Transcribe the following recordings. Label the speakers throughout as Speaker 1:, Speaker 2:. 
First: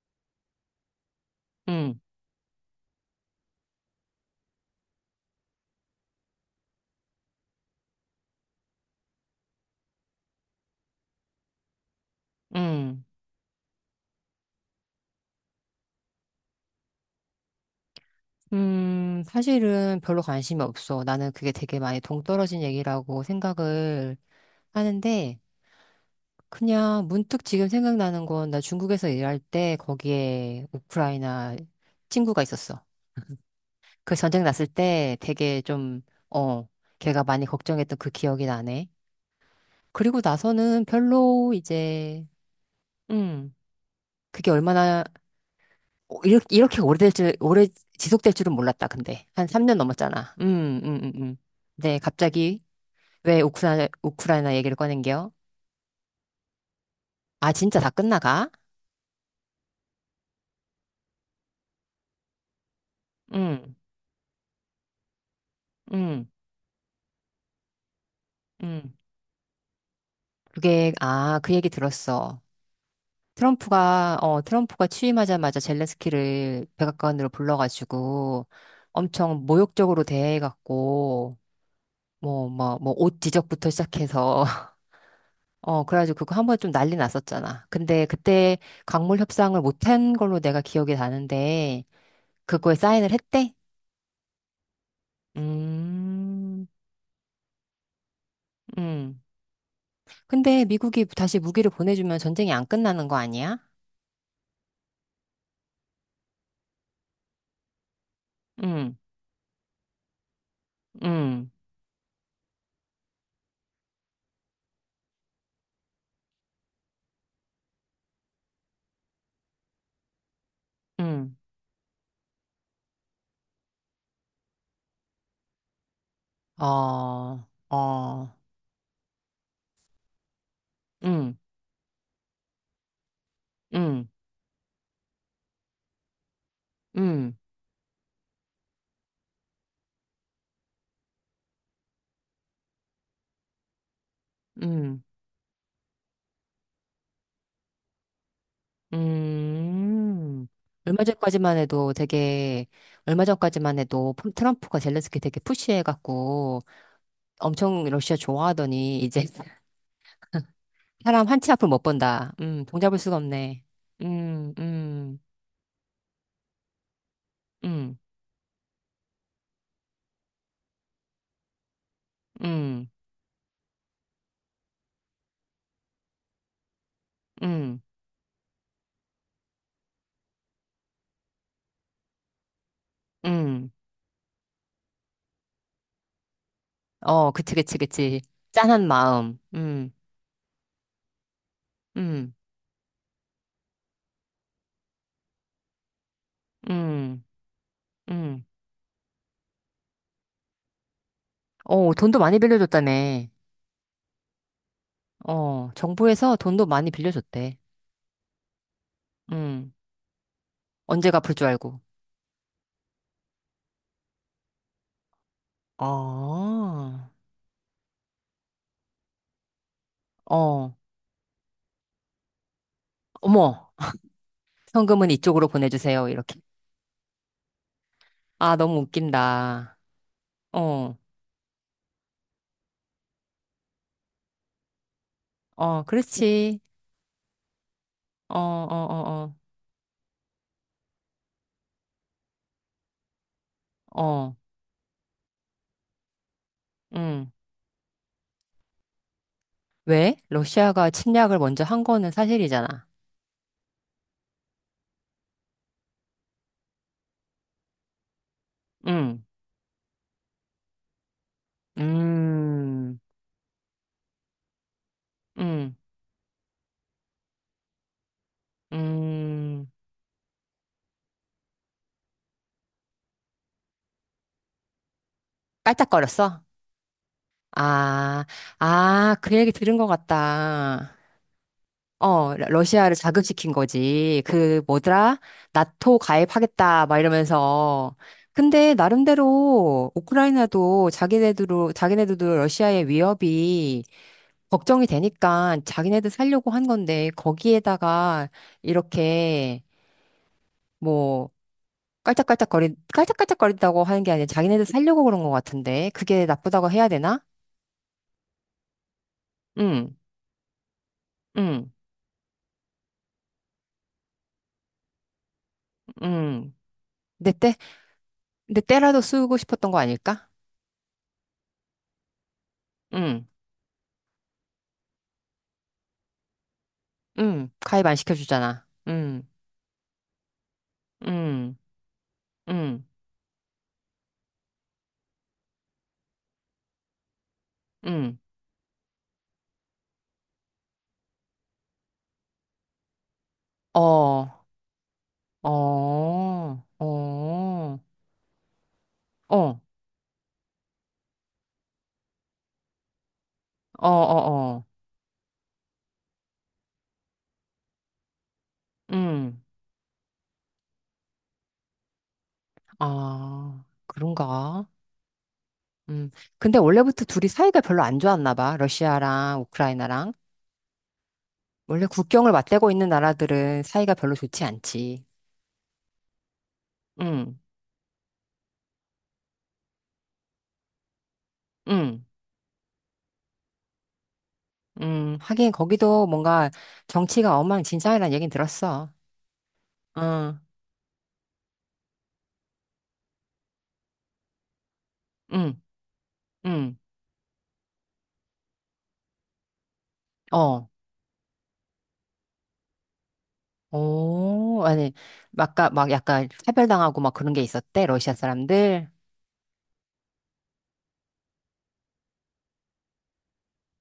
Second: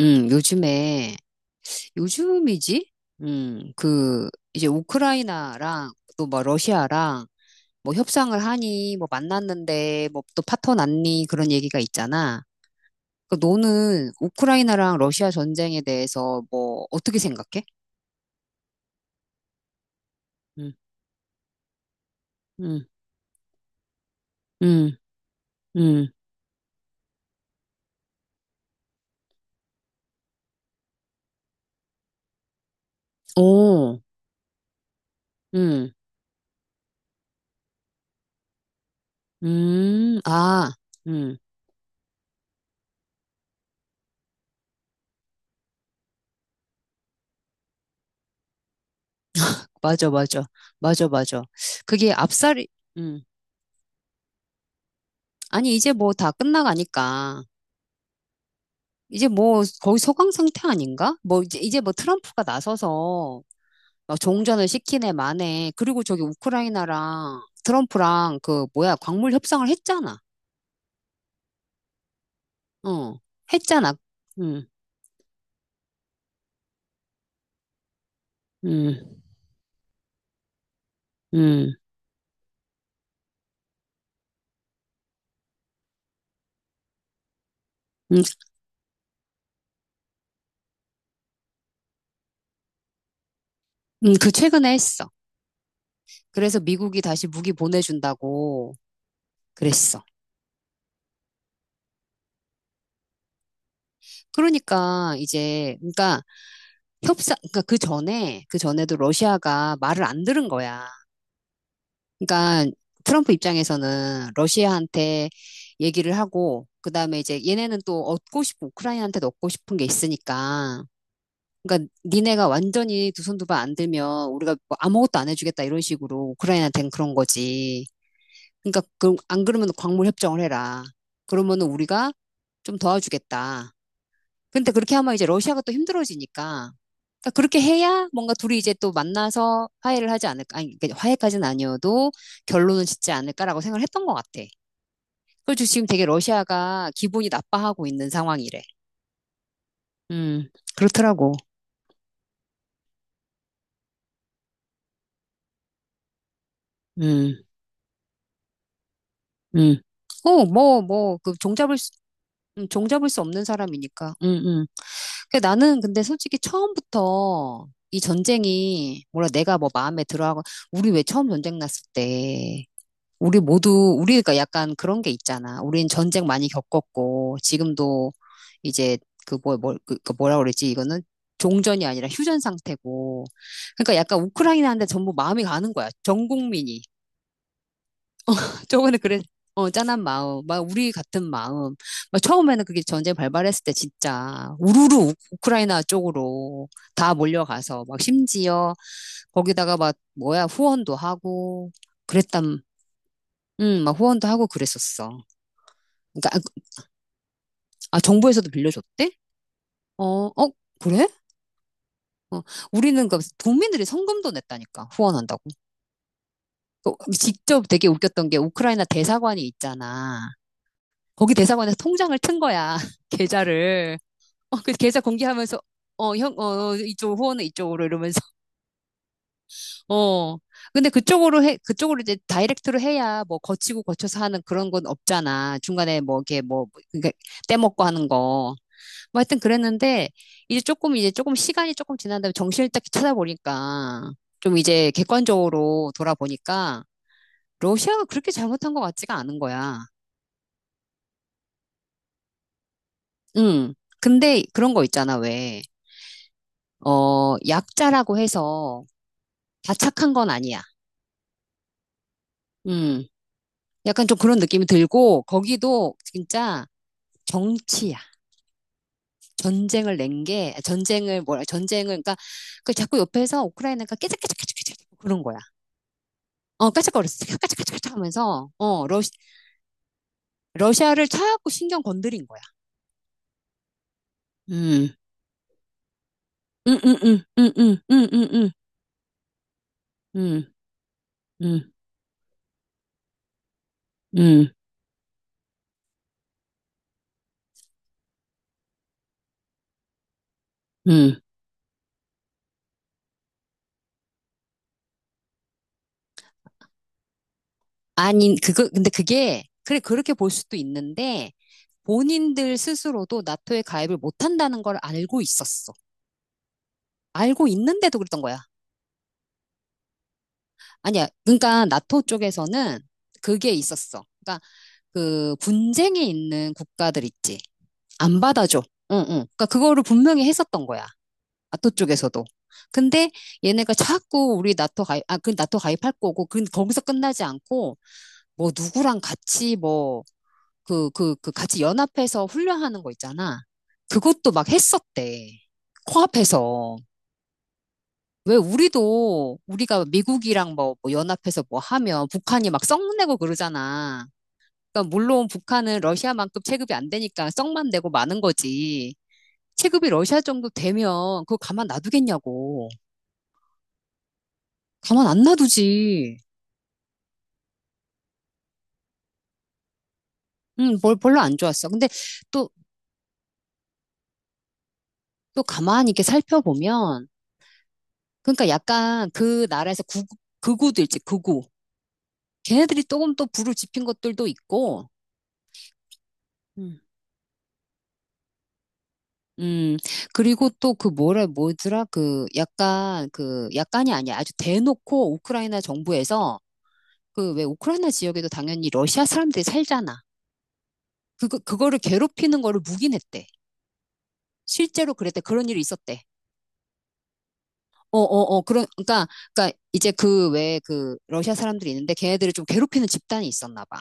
Speaker 1: 요즘에,
Speaker 2: 응,
Speaker 1: 요즘이지? 그, 이제 우크라이나랑 또 뭐 러시아랑 뭐 협상을 하니, 뭐 만났는데, 뭐 또 파토 났니, 그런 얘기가 있잖아.
Speaker 2: 응.
Speaker 1: 그 너는 우크라이나랑 러시아 전쟁에 대해서 뭐 어떻게 생각해?
Speaker 2: 사실은 별로 관심이
Speaker 1: 음,
Speaker 2: 없어. 나는 그게 되게 많이 동떨어진
Speaker 1: 음,
Speaker 2: 얘기라고 생각을
Speaker 1: 음,
Speaker 2: 하는데,
Speaker 1: 음,
Speaker 2: 그냥 문득 지금 생각나는 건 나 중국에서 일할 때 거기에 우크라이나 친구가 있었어.
Speaker 1: 오,
Speaker 2: 그 전쟁 났을 때 되게
Speaker 1: 음,
Speaker 2: 좀, 어, 걔가 많이 걱정했던 그 기억이 나네. 그리고
Speaker 1: 아,
Speaker 2: 나서는
Speaker 1: 음,
Speaker 2: 별로 이제, 음, 그게 얼마나 이렇게 오래 지속될 줄은 몰랐다, 근데. 한 3년
Speaker 1: 맞아,
Speaker 2: 넘었잖아.
Speaker 1: 맞아, 맞아, 맞아.
Speaker 2: 네,
Speaker 1: 그게
Speaker 2: 갑자기
Speaker 1: 앞살이, 음,
Speaker 2: 왜 우크라이나 얘기를 꺼낸겨?
Speaker 1: 아니, 이제 뭐 다 끝나가니까.
Speaker 2: 아, 진짜 다 끝나가?
Speaker 1: 이제 뭐 거의 소강 상태 아닌가? 뭐 이제 뭐 트럼프가 나서서
Speaker 2: 음,
Speaker 1: 막 종전을 시키네 마네. 그리고 저기
Speaker 2: 음,
Speaker 1: 우크라이나랑 트럼프랑 그
Speaker 2: 음.
Speaker 1: 뭐야 광물 협상을 했잖아.
Speaker 2: 그게, 그 얘기 들었어.
Speaker 1: 어, 했잖아.
Speaker 2: 트럼프가, 어,
Speaker 1: 음,
Speaker 2: 트럼프가 취임하자마자 젤렌스키를 백악관으로 불러가지고
Speaker 1: 음,
Speaker 2: 엄청 모욕적으로 대해갖고,
Speaker 1: 음,
Speaker 2: 뭐, 옷 지적부터 시작해서 그래가지고 그거 한 번에 좀 난리 났었잖아. 근데
Speaker 1: 음,
Speaker 2: 그때 광물 협상을 못한 걸로 내가 기억이 나는데, 그거에 사인을 했대?
Speaker 1: 그 최근에 했어. 그래서
Speaker 2: 음,
Speaker 1: 미국이 다시 무기 보내준다고
Speaker 2: 음.
Speaker 1: 그랬어.
Speaker 2: 근데 미국이 다시 무기를 보내주면 전쟁이 안 끝나는 거 아니야?
Speaker 1: 그러니까 이제 협상 그 전에 그 전에도
Speaker 2: 음,
Speaker 1: 러시아가 말을 안 들은 거야.
Speaker 2: 음,
Speaker 1: 그러니까 트럼프 입장에서는 러시아한테 얘기를 하고 그다음에 이제 얘네는 또 얻고 싶고 우크라이나한테도 얻고 싶은 게 있으니까
Speaker 2: 음.
Speaker 1: 그러니까 니네가 완전히 두 손 두 발 안 들면 우리가 뭐 아무것도 안 해주겠다 이런 식으로 우크라이나한테는 그런
Speaker 2: 어,
Speaker 1: 거지.
Speaker 2: 어,
Speaker 1: 그러니까 그, 안 그러면 광물 협정을 해라.
Speaker 2: 음,
Speaker 1: 그러면은 우리가 좀 도와주겠다.
Speaker 2: 음,
Speaker 1: 근데 그렇게 하면 이제 러시아가 또 힘들어지니까. 그러니까
Speaker 2: 음,
Speaker 1: 그렇게 해야 뭔가 둘이 이제 또 만나서 화해를 하지 않을까. 아니, 그러니까 화해까지는 아니어도 결론은 짓지 않을까라고 생각을 했던 것 같아.
Speaker 2: 음,
Speaker 1: 그래서 지금 되게 러시아가 기분이 나빠하고 있는 상황이래.
Speaker 2: 음.
Speaker 1: 음,
Speaker 2: 얼마
Speaker 1: 그렇더라고.
Speaker 2: 전까지만 해도 되게, 얼마 전까지만 해도 트럼프가 젤렌스키 되게 푸시해갖고,
Speaker 1: 음,
Speaker 2: 엄청 러시아 좋아하더니 이제
Speaker 1: 음. 어, 뭐,
Speaker 2: 사람
Speaker 1: 그
Speaker 2: 한치 앞을
Speaker 1: 종잡을
Speaker 2: 못
Speaker 1: 수,
Speaker 2: 본다. 동잡을
Speaker 1: 종잡을
Speaker 2: 수가
Speaker 1: 수 없는
Speaker 2: 없네.
Speaker 1: 사람이니까.
Speaker 2: 음, 음,
Speaker 1: 그 나는 근데 솔직히 처음부터
Speaker 2: 음,
Speaker 1: 이 전쟁이, 뭐라 내가 뭐 마음에 들어하고, 우리 왜 처음 전쟁 났을 때,
Speaker 2: 음,
Speaker 1: 우리 모두, 우리가 약간 그런 게 있잖아. 우린 전쟁 많이 겪었고,
Speaker 2: 음,
Speaker 1: 지금도 이제 그 뭐, 그, 뭐라 그랬지 이거는 종전이 아니라 휴전 상태고.
Speaker 2: 음.
Speaker 1: 그러니까 약간 우크라이나한테 전부 마음이 가는 거야. 전 국민이.
Speaker 2: 어, 그치, 그치, 그치. 짠한
Speaker 1: 저번에 그래,
Speaker 2: 마음.
Speaker 1: 어, 짠한 마음, 막 우리 같은 마음. 막
Speaker 2: 음,
Speaker 1: 처음에는 그게 전쟁 발발했을 때 진짜 우르르 우크라이나 쪽으로 다
Speaker 2: 음,
Speaker 1: 몰려가서 막
Speaker 2: 음.
Speaker 1: 심지어 거기다가 막 뭐야 후원도 하고
Speaker 2: 어, 돈도 많이
Speaker 1: 그랬단,
Speaker 2: 빌려줬다며.
Speaker 1: 막 후원도 하고 그랬었어.
Speaker 2: 어, 정부에서
Speaker 1: 그러니까
Speaker 2: 돈도 많이 빌려줬대.
Speaker 1: 아, 정부에서도 빌려줬대?
Speaker 2: 음,
Speaker 1: 어, 그래?
Speaker 2: 언제 갚을 줄 알고.
Speaker 1: 어, 우리는 그 도민들이 성금도 냈다니까 후원한다고.
Speaker 2: 어,
Speaker 1: 또
Speaker 2: 어,
Speaker 1: 직접 되게 웃겼던 게 우크라이나 대사관이 있잖아. 거기 대사관에서 통장을 튼 거야
Speaker 2: 어머,
Speaker 1: 계좌를. 어, 그 계좌
Speaker 2: 현금은 이쪽으로
Speaker 1: 공개하면서
Speaker 2: 보내주세요.
Speaker 1: 어, 형,
Speaker 2: 이렇게.
Speaker 1: 어, 어, 이쪽 후원은 이쪽으로 이러면서
Speaker 2: 아, 너무 웃긴다.
Speaker 1: 어. 근데
Speaker 2: 어,
Speaker 1: 그쪽으로 해 그쪽으로 이제 다이렉트로 해야 뭐 거치고 거쳐서 하는 그런 건 없잖아.
Speaker 2: 어,
Speaker 1: 중간에 뭐 이게
Speaker 2: 그렇지.
Speaker 1: 뭐 그게 떼먹고 하는
Speaker 2: 어,
Speaker 1: 거. 뭐
Speaker 2: 어,
Speaker 1: 하여튼 그랬는데, 이제 조금 시간이 조금 지난 다음에 정신을 딱
Speaker 2: 어, 어,
Speaker 1: 찾아보니까,
Speaker 2: 어,
Speaker 1: 좀 이제 객관적으로 돌아보니까,
Speaker 2: 응.
Speaker 1: 러시아가 그렇게 잘못한 것 같지가 않은 거야.
Speaker 2: 왜? 러시아가 침략을 먼저 한 거는 사실이잖아.
Speaker 1: 응. 근데 그런 거 있잖아, 왜. 어, 약자라고 해서
Speaker 2: 응,
Speaker 1: 다 착한 건 아니야.
Speaker 2: 음,
Speaker 1: 음, 약간 좀 그런 느낌이 들고,
Speaker 2: 음
Speaker 1: 거기도 진짜 정치야.
Speaker 2: 음.
Speaker 1: 전쟁을 낸 게, 전쟁을 뭐라, 전쟁을, 그러니까, 그 자꾸 옆에서 우크라이나가 깨작깨작깨작깨작 그런 거야.
Speaker 2: 깔짝거렸어?
Speaker 1: 어, 까짝거렸어. 까짝까짝까짝
Speaker 2: 아,
Speaker 1: 하면서, 어, 러시,
Speaker 2: 아, 그 얘기 들은 것 같다.
Speaker 1: 러시아를 차갖고 신경 건드린
Speaker 2: 어,
Speaker 1: 거야.
Speaker 2: 러시아를 자극시킨 거지.
Speaker 1: 음,
Speaker 2: 뭐더라? 나토
Speaker 1: 음,
Speaker 2: 가입하겠다,
Speaker 1: 음,
Speaker 2: 막
Speaker 1: 음, 음, 음,
Speaker 2: 이러면서.
Speaker 1: 음, 음,
Speaker 2: 근데, 나름대로,
Speaker 1: 음,
Speaker 2: 우크라이나도
Speaker 1: 음,
Speaker 2: 자기네들도 러시아의 위협이
Speaker 1: 음,
Speaker 2: 걱정이 되니까 자기네들 살려고 한 건데 거기에다가 이렇게
Speaker 1: 음, 음.
Speaker 2: 뭐 깔짝깔짝거리 깔짝깔짝거린다고 하는 게 아니라 자기네들 살려고 그런 것 같은데 그게 나쁘다고 해야 되나?
Speaker 1: 아니, 그거, 근데 그게, 그래,
Speaker 2: 응,
Speaker 1: 그렇게 볼 수도 있는데,
Speaker 2: 응,
Speaker 1: 본인들 스스로도 나토에 가입을 못한다는 걸 알고 있었어.
Speaker 2: 응. 내
Speaker 1: 알고
Speaker 2: 때,
Speaker 1: 있는데도 그랬던 거야.
Speaker 2: 내 때라도 쓰고 싶었던 거 아닐까?
Speaker 1: 아니야. 그러니까 나토 쪽에서는
Speaker 2: 응,
Speaker 1: 그게 있었어. 그러니까 그 분쟁이 있는 국가들 있지.
Speaker 2: 응. 가입 안
Speaker 1: 안 받아줘.
Speaker 2: 시켜주잖아.
Speaker 1: 응, 응.
Speaker 2: 응,
Speaker 1: 그러니까 그거를 분명히 했었던 거야.
Speaker 2: 응,
Speaker 1: 나토 쪽에서도.
Speaker 2: 응,
Speaker 1: 근데 얘네가 자꾸 우리 나토 가입, 아, 그 나토 가입할 거고, 그 거기서 끝나지 않고,
Speaker 2: 응.
Speaker 1: 뭐 누구랑 같이 뭐, 그 같이 연합해서 훈련하는 거 있잖아.
Speaker 2: 어,
Speaker 1: 그것도 막 했었대.
Speaker 2: 어, 어,
Speaker 1: 코앞에서.
Speaker 2: 어,
Speaker 1: 왜 우리도
Speaker 2: 어,
Speaker 1: 우리가 미국이랑 뭐 연합해서 뭐 하면 북한이 막 썩내고
Speaker 2: 어,
Speaker 1: 그러잖아.
Speaker 2: 어.
Speaker 1: 그러니까 물론 북한은 러시아만큼 체급이 안 되니까 썩만 내고 마는 거지.
Speaker 2: 응.
Speaker 1: 체급이 러시아 정도 되면 그거 가만 놔두겠냐고.
Speaker 2: 아, 그런가?
Speaker 1: 가만 안
Speaker 2: 음.
Speaker 1: 놔두지.
Speaker 2: 근데 원래부터 둘이 사이가 별로 안 좋았나 봐. 러시아랑 우크라이나랑.
Speaker 1: 뭘 별로 안 좋았어.
Speaker 2: 원래
Speaker 1: 근데
Speaker 2: 국경을
Speaker 1: 또,
Speaker 2: 맞대고 있는 나라들은 사이가 별로 좋지 않지.
Speaker 1: 또 가만히 이렇게 살펴보면,
Speaker 2: 음,
Speaker 1: 그러니까 약간 그 나라에서 구, 극우도 있지, 극우.
Speaker 2: 음,
Speaker 1: 걔네들이 조금 또 불을 지핀 것들도 있고,
Speaker 2: 하긴 거기도 뭔가
Speaker 1: 음,
Speaker 2: 정치가 엉망진창이라는 얘긴 들었어.
Speaker 1: 음,
Speaker 2: 응,
Speaker 1: 그리고 또 그 뭐라, 뭐더라, 그 약간, 그 약간이 아니야. 아주 대놓고 우크라이나
Speaker 2: 응,
Speaker 1: 정부에서
Speaker 2: 응.
Speaker 1: 그 왜 우크라이나 지역에도 당연히 러시아 사람들이 살잖아.
Speaker 2: 어.
Speaker 1: 그거를 괴롭히는 거를 묵인했대.
Speaker 2: 오, 아니,
Speaker 1: 실제로 그랬대. 그런 일이
Speaker 2: 막까 막
Speaker 1: 있었대.
Speaker 2: 약간 차별당하고 막 그런 게 있었대,
Speaker 1: 어,
Speaker 2: 러시아
Speaker 1: 어, 어, 그런,
Speaker 2: 사람들.
Speaker 1: 그러니까, 그러니까 이제 그 외에 그 러시아 사람들이 있는데 걔네들을 좀 괴롭히는 집단이 있었나 봐.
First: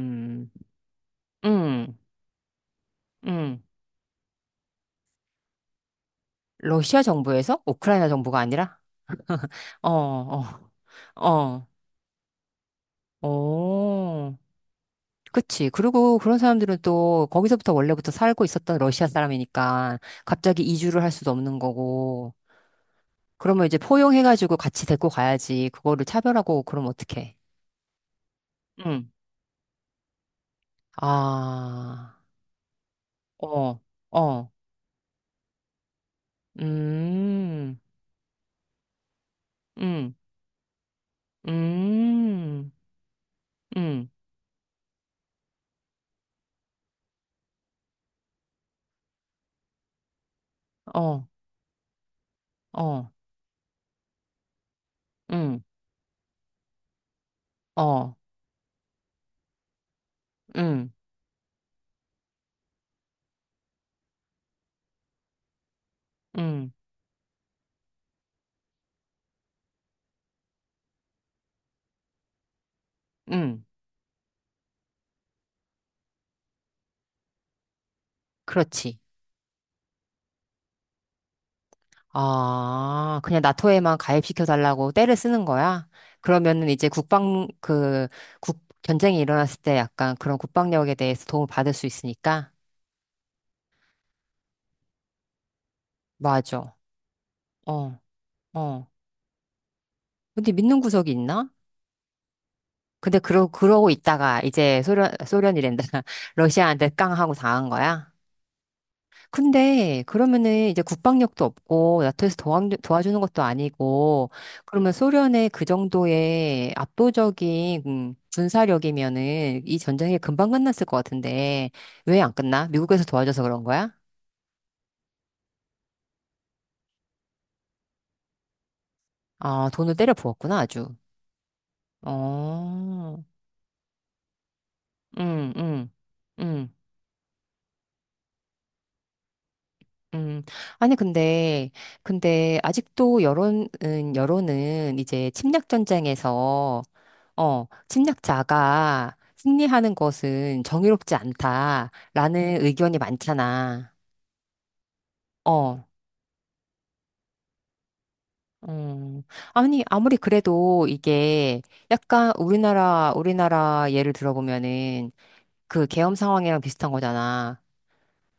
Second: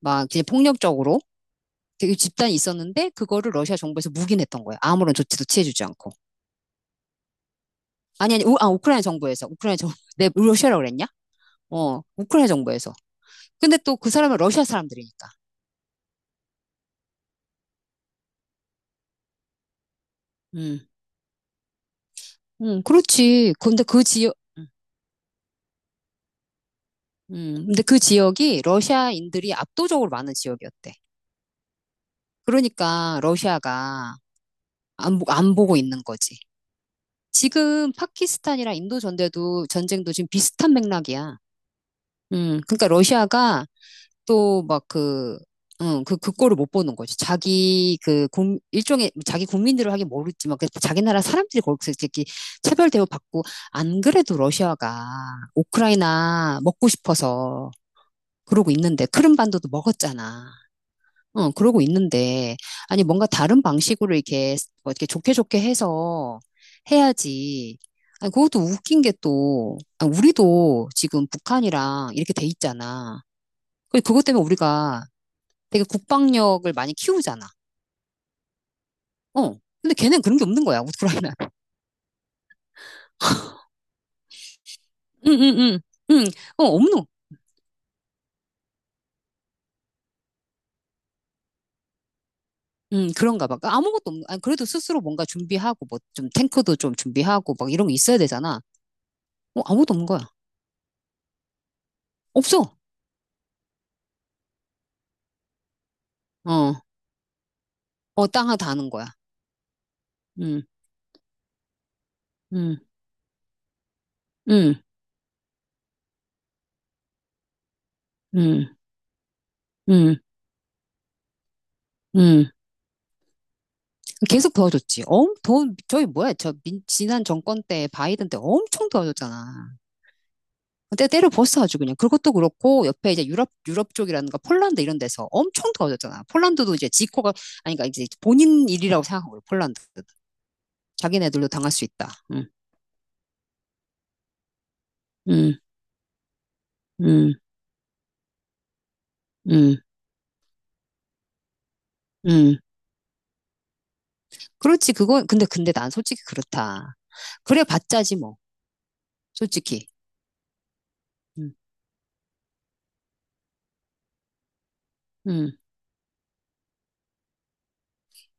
Speaker 1: 막 이제 폭력적으로
Speaker 2: 음,
Speaker 1: 되게 집단이 있었는데 그거를
Speaker 2: 음.
Speaker 1: 러시아 정부에서 묵인했던 거예요. 아무런 조치도 취해주지 않고.
Speaker 2: 러시아 정부에서? 우크라이나
Speaker 1: 아니,
Speaker 2: 정부가
Speaker 1: 아니,
Speaker 2: 아니라?
Speaker 1: 우크라이나 정부에서. 우크라이나 정,
Speaker 2: 어,
Speaker 1: 내
Speaker 2: 어,
Speaker 1: 러시아라고 그랬냐?
Speaker 2: 어.
Speaker 1: 어, 우크라이나 정부에서. 근데 또 그 사람은
Speaker 2: 어,
Speaker 1: 러시아 사람들이니까.
Speaker 2: 그치. 그리고 그런 사람들은 또 거기서부터 원래부터 살고 있었던 러시아 사람이니까 갑자기
Speaker 1: 음,
Speaker 2: 이주를 할 수도 없는 거고.
Speaker 1: 그렇지.
Speaker 2: 그러면 이제
Speaker 1: 근데 그 지역,
Speaker 2: 포용해가지고 같이 데리고 가야지. 그거를 차별하고 그러면 어떡해.
Speaker 1: 근데 그 지역이
Speaker 2: 응.
Speaker 1: 러시아인들이 압도적으로 많은 지역이었대.
Speaker 2: 아,
Speaker 1: 그러니까
Speaker 2: 어,
Speaker 1: 러시아가
Speaker 2: 어,
Speaker 1: 안, 안 보고 있는 거지.
Speaker 2: 음,
Speaker 1: 지금 파키스탄이랑 인도 전대도 전쟁도
Speaker 2: 음,
Speaker 1: 지금 비슷한 맥락이야.
Speaker 2: 음,
Speaker 1: 그러니까 러시아가
Speaker 2: 음,
Speaker 1: 또 막 그, 응, 그 꼴을 못 보는 거지. 자기 그, 일종의, 자기 국민들을 하긴 모르지만, 그 자기 나라
Speaker 2: 어,
Speaker 1: 사람들이 거기서 이렇게 차별
Speaker 2: 어,
Speaker 1: 대우받고, 안 그래도 러시아가
Speaker 2: 음,
Speaker 1: 우크라이나 먹고 싶어서
Speaker 2: 어,
Speaker 1: 그러고 있는데, 크림반도도 먹었잖아.
Speaker 2: 음,
Speaker 1: 어, 그러고 있는데, 아니, 뭔가 다른 방식으로 이렇게, 뭐 이렇게 좋게 좋게 해서
Speaker 2: 음,
Speaker 1: 해야지. 아니, 그것도 웃긴 게 또, 아, 우리도 지금 북한이랑 이렇게 돼 있잖아.
Speaker 2: 음.
Speaker 1: 그것 때문에 우리가 되게 국방력을 많이 키우잖아.
Speaker 2: 그렇지.
Speaker 1: 어. 근데 걔는 그런 게 없는 거야, 우크라이나.
Speaker 2: 아, 그냥 나토에만 가입시켜 달라고 떼를
Speaker 1: 응,
Speaker 2: 쓰는
Speaker 1: 응, 응.
Speaker 2: 거야?
Speaker 1: 응, 어,
Speaker 2: 그러면은 이제
Speaker 1: 없노.
Speaker 2: 전쟁이 일어났을 때 약간 그런 국방력에 대해서 도움을 받을 수 있으니까?
Speaker 1: 응, 그런가 봐. 그러니까 아무것도 없는, 아니, 그래도 스스로 뭔가 준비하고, 뭐, 좀 탱크도
Speaker 2: 맞아.
Speaker 1: 좀 준비하고, 막 이런 거
Speaker 2: 어,
Speaker 1: 있어야 되잖아.
Speaker 2: 어.
Speaker 1: 어, 아무것도 없는 거야.
Speaker 2: 근데 믿는 구석이 있나?
Speaker 1: 없어.
Speaker 2: 근데 그러고 있다가 이제 소련이란다.
Speaker 1: 어,
Speaker 2: 러시아한테 깡하고 당한 거야?
Speaker 1: 어, 땅 하나 다는 거야.
Speaker 2: 근데
Speaker 1: 음.
Speaker 2: 그러면은 이제 국방력도 없고 나토에서
Speaker 1: 음,
Speaker 2: 도와주는 것도 아니고
Speaker 1: 음,
Speaker 2: 그러면 소련의 그 정도의 압도적인
Speaker 1: 음,
Speaker 2: 군사력이면은 이
Speaker 1: 음,
Speaker 2: 전쟁이 금방 끝났을 것 같은데 왜 안
Speaker 1: 음.
Speaker 2: 끝나? 미국에서 도와줘서 그런 거야?
Speaker 1: 계속 도와줬지. 엄, 돈, 저희 뭐야, 저 민, 지난 정권 때, 바이든 때 엄청
Speaker 2: 아,
Speaker 1: 도와줬잖아.
Speaker 2: 돈을 때려 부었구나 아주.
Speaker 1: 때 때려 부었어 아주 그냥. 그것도 그렇고, 옆에
Speaker 2: 어,
Speaker 1: 이제 유럽 쪽이라든가 폴란드 이런 데서
Speaker 2: 응,
Speaker 1: 엄청
Speaker 2: 응,
Speaker 1: 도와줬잖아. 폴란드도
Speaker 2: 응.
Speaker 1: 이제 지코가, 아니, 그러니까 이제 본인 일이라고 생각한 거요 폴란드.
Speaker 2: 음, 아니,
Speaker 1: 자기네들도
Speaker 2: 근데,
Speaker 1: 당할 수 있다.
Speaker 2: 근데, 아직도 여론은 이제
Speaker 1: 음,
Speaker 2: 침략전쟁에서,
Speaker 1: 음,
Speaker 2: 침략자가
Speaker 1: 음,
Speaker 2: 승리하는 것은 정의롭지
Speaker 1: 음.
Speaker 2: 않다라는 의견이 많잖아.
Speaker 1: 그렇지, 그건, 근데
Speaker 2: 어,
Speaker 1: 난 솔직히 그렇다. 그래 봤자지, 뭐.
Speaker 2: 음. 아니,
Speaker 1: 솔직히.
Speaker 2: 아무리 그래도
Speaker 1: 음,
Speaker 2: 이게 약간 우리나라 예를 들어보면은
Speaker 1: 음.
Speaker 2: 그 계엄 상황이랑 비슷한 거잖아.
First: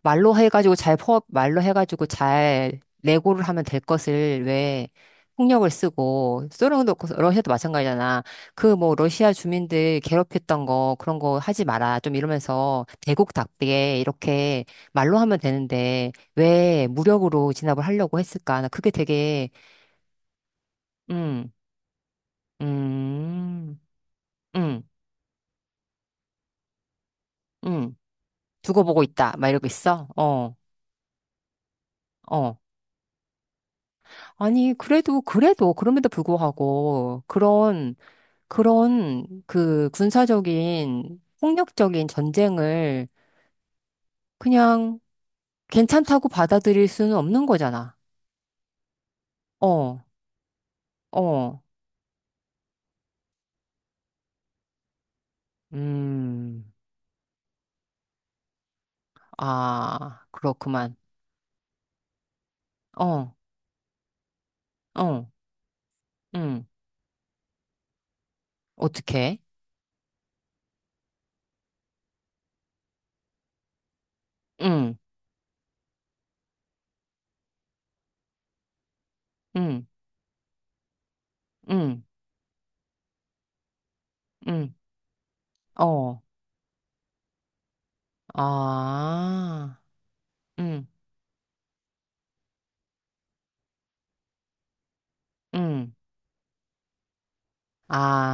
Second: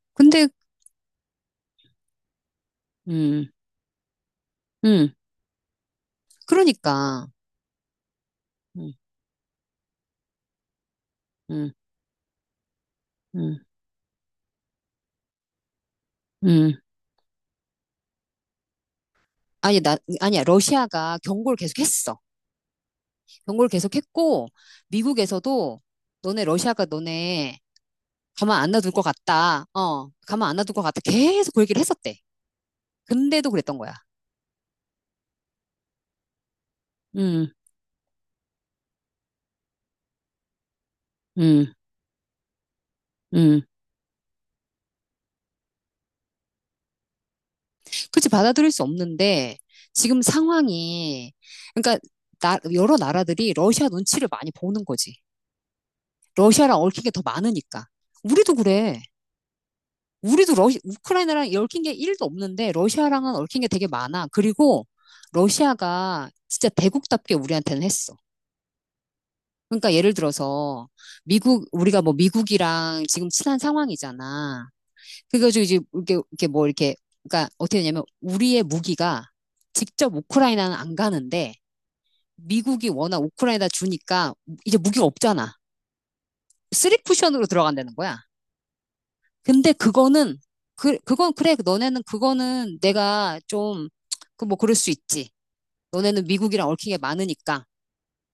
Speaker 1: 근데,
Speaker 2: 말로 해가지고 잘 레고를
Speaker 1: 음.
Speaker 2: 하면 될 것을 왜
Speaker 1: 음.
Speaker 2: 폭력을 쓰고 소련도 그렇고
Speaker 1: 그러니까.
Speaker 2: 러시아도 마찬가지잖아. 그
Speaker 1: 음,
Speaker 2: 뭐 러시아 주민들 괴롭혔던 거 그런 거 하지
Speaker 1: 음,
Speaker 2: 마라 좀 이러면서
Speaker 1: 음,
Speaker 2: 대국답게 이렇게 말로 하면 되는데
Speaker 1: 음.
Speaker 2: 왜 무력으로 진압을 하려고 했을까? 나 그게 되게
Speaker 1: 아니, 나, 아니야. 러시아가
Speaker 2: 음,
Speaker 1: 경고를 계속 했어. 경고를
Speaker 2: 음,
Speaker 1: 계속 했고,
Speaker 2: 음,
Speaker 1: 미국에서도 너네 러시아가 너네
Speaker 2: 음.
Speaker 1: 가만 안
Speaker 2: 두고
Speaker 1: 놔둘 것
Speaker 2: 보고 있다. 막
Speaker 1: 같다.
Speaker 2: 이러고 있어.
Speaker 1: 어, 가만 안
Speaker 2: 어,
Speaker 1: 놔둘 것 같다. 계속 그 얘기를 했었대.
Speaker 2: 어.
Speaker 1: 근데도 그랬던 거야.
Speaker 2: 아니, 그래도, 그럼에도 불구하고,
Speaker 1: 음,
Speaker 2: 그런 그 군사적인
Speaker 1: 음,
Speaker 2: 폭력적인 전쟁을
Speaker 1: 음.
Speaker 2: 그냥 괜찮다고 받아들일 수는 없는 거잖아.
Speaker 1: 그치, 받아들일 수 없는데,
Speaker 2: 어,
Speaker 1: 지금 상황이,
Speaker 2: 어,
Speaker 1: 그러니까, 나, 여러 나라들이 러시아 눈치를 많이 보는 거지.
Speaker 2: 음,
Speaker 1: 러시아랑 얽힌 게 더 많으니까. 우리도 그래.
Speaker 2: 아,
Speaker 1: 우리도 러시,
Speaker 2: 그렇구만.
Speaker 1: 우크라이나랑 얽힌 게 1도 없는데 러시아랑은
Speaker 2: 어,
Speaker 1: 얽힌 게 되게 많아. 그리고
Speaker 2: 어,
Speaker 1: 러시아가
Speaker 2: 음,
Speaker 1: 진짜 대국답게 우리한테는 했어.
Speaker 2: 어떻게?
Speaker 1: 그러니까 예를 들어서 미국 우리가 뭐 미국이랑 지금 친한 상황이잖아.
Speaker 2: 음,
Speaker 1: 그래가지고 이제 이렇게 이렇게 뭐 이렇게 그러니까 어떻게 되냐면 우리의 무기가
Speaker 2: 음,
Speaker 1: 직접 우크라이나는 안 가는데
Speaker 2: 음,
Speaker 1: 미국이 워낙 우크라이나 주니까
Speaker 2: 음,
Speaker 1: 이제 무기가 없잖아.
Speaker 2: 어,
Speaker 1: 쓰리 쿠션으로 들어간다는 거야. 근데
Speaker 2: 아,
Speaker 1: 그거는,
Speaker 2: 음,
Speaker 1: 그건 그래. 너네는 그거는 내가 좀, 그 뭐 그럴 수 있지.
Speaker 2: 음,
Speaker 1: 너네는 미국이랑 얽힌 게 많으니까.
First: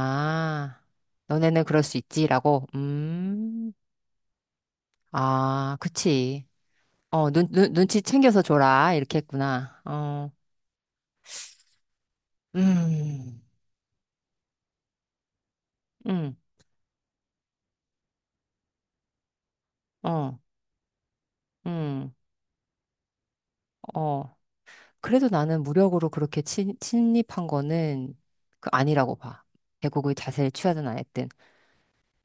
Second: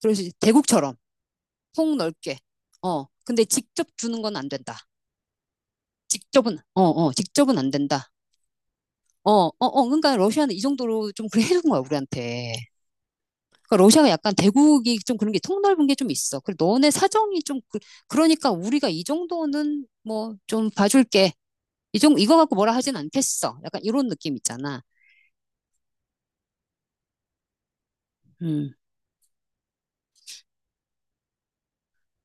Speaker 1: 그럴 수 있지. 대국처럼.
Speaker 2: 너네는 그럴
Speaker 1: 통
Speaker 2: 수
Speaker 1: 넓게.
Speaker 2: 있지라고.
Speaker 1: 어. 근데 직접 주는 건 안 된다.
Speaker 2: 아, 그치.
Speaker 1: 직접은, 어,
Speaker 2: 어, 눈,
Speaker 1: 직접은 안
Speaker 2: 눈, 눈치
Speaker 1: 된다.
Speaker 2: 챙겨서 줘라. 이렇게
Speaker 1: 어, 어,
Speaker 2: 했구나.
Speaker 1: 어. 그러니까
Speaker 2: 어,
Speaker 1: 러시아는 이 정도로 좀 그래 해준 거야, 우리한테.
Speaker 2: 음,
Speaker 1: 그러니까 러시아가 약간 대국이 좀 그런 게 통 넓은 게 좀
Speaker 2: 음,
Speaker 1: 있어. 그래, 너네 사정이 좀, 그, 그러니까 우리가 이 정도는 뭐
Speaker 2: 어,
Speaker 1: 좀 봐줄게. 이
Speaker 2: 음,
Speaker 1: 정, 이거 갖고 뭐라 하진 않겠어. 약간 이런 느낌
Speaker 2: 어.
Speaker 1: 있잖아.
Speaker 2: 그래도 나는 무력으로 그렇게 침입한 거는 그
Speaker 1: 음.
Speaker 2: 아니라고 봐. 대국의 자세를 취하든 안 했든.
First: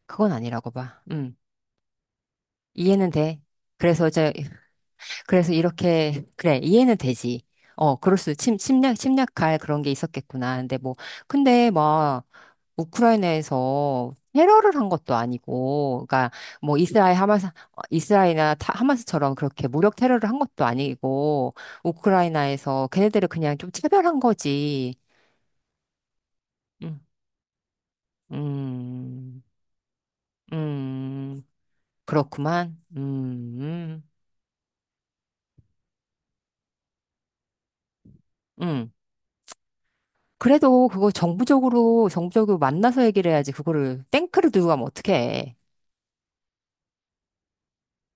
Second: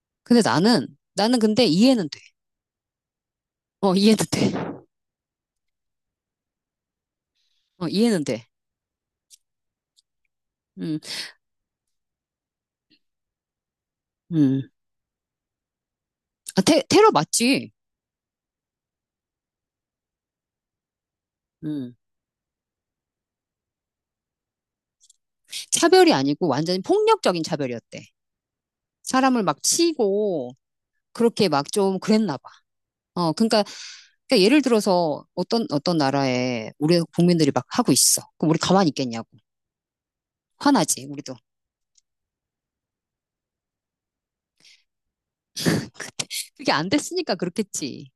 Speaker 2: 그건
Speaker 1: 근데
Speaker 2: 아니라고
Speaker 1: 나는,
Speaker 2: 봐.
Speaker 1: 나는 근데 이해는 돼.
Speaker 2: 이해는 돼.
Speaker 1: 어,
Speaker 2: 그래서
Speaker 1: 이해는
Speaker 2: 이제,
Speaker 1: 돼.
Speaker 2: 그래서 이렇게, 그래, 이해는 되지.
Speaker 1: 어,
Speaker 2: 어, 그럴
Speaker 1: 이해는
Speaker 2: 수,
Speaker 1: 돼.
Speaker 2: 침, 침략, 침략할 그런 게 있었겠구나. 근데 뭐,
Speaker 1: 음,
Speaker 2: 근데 막, 우크라이나에서
Speaker 1: 음.
Speaker 2: 테러를 한 것도 아니고, 그러니까 뭐
Speaker 1: 테러 맞지?
Speaker 2: 이스라엘이나 하마스처럼 그렇게 무력 테러를 한 것도 아니고,
Speaker 1: 음.
Speaker 2: 우크라이나에서 걔네들을 그냥 좀 차별한 거지.
Speaker 1: 차별이 아니고 완전히
Speaker 2: 음,
Speaker 1: 폭력적인 차별이었대.
Speaker 2: 음,
Speaker 1: 사람을 막 치고,
Speaker 2: 음,
Speaker 1: 그렇게 막 좀 그랬나 봐.
Speaker 2: 그렇구만.
Speaker 1: 어, 그러니까, 그러니까 예를 들어서 어떤, 어떤 나라에 우리 국민들이 막 하고 있어. 그럼 우리 가만히
Speaker 2: 음.
Speaker 1: 있겠냐고.
Speaker 2: 그래도
Speaker 1: 화나지,
Speaker 2: 그거
Speaker 1: 우리도.
Speaker 2: 정부적으로, 정부적으로 만나서 얘기를 해야지. 그거를 탱크를 들고 가면 어떡해.
Speaker 1: 그게 안 됐으니까 그렇겠지.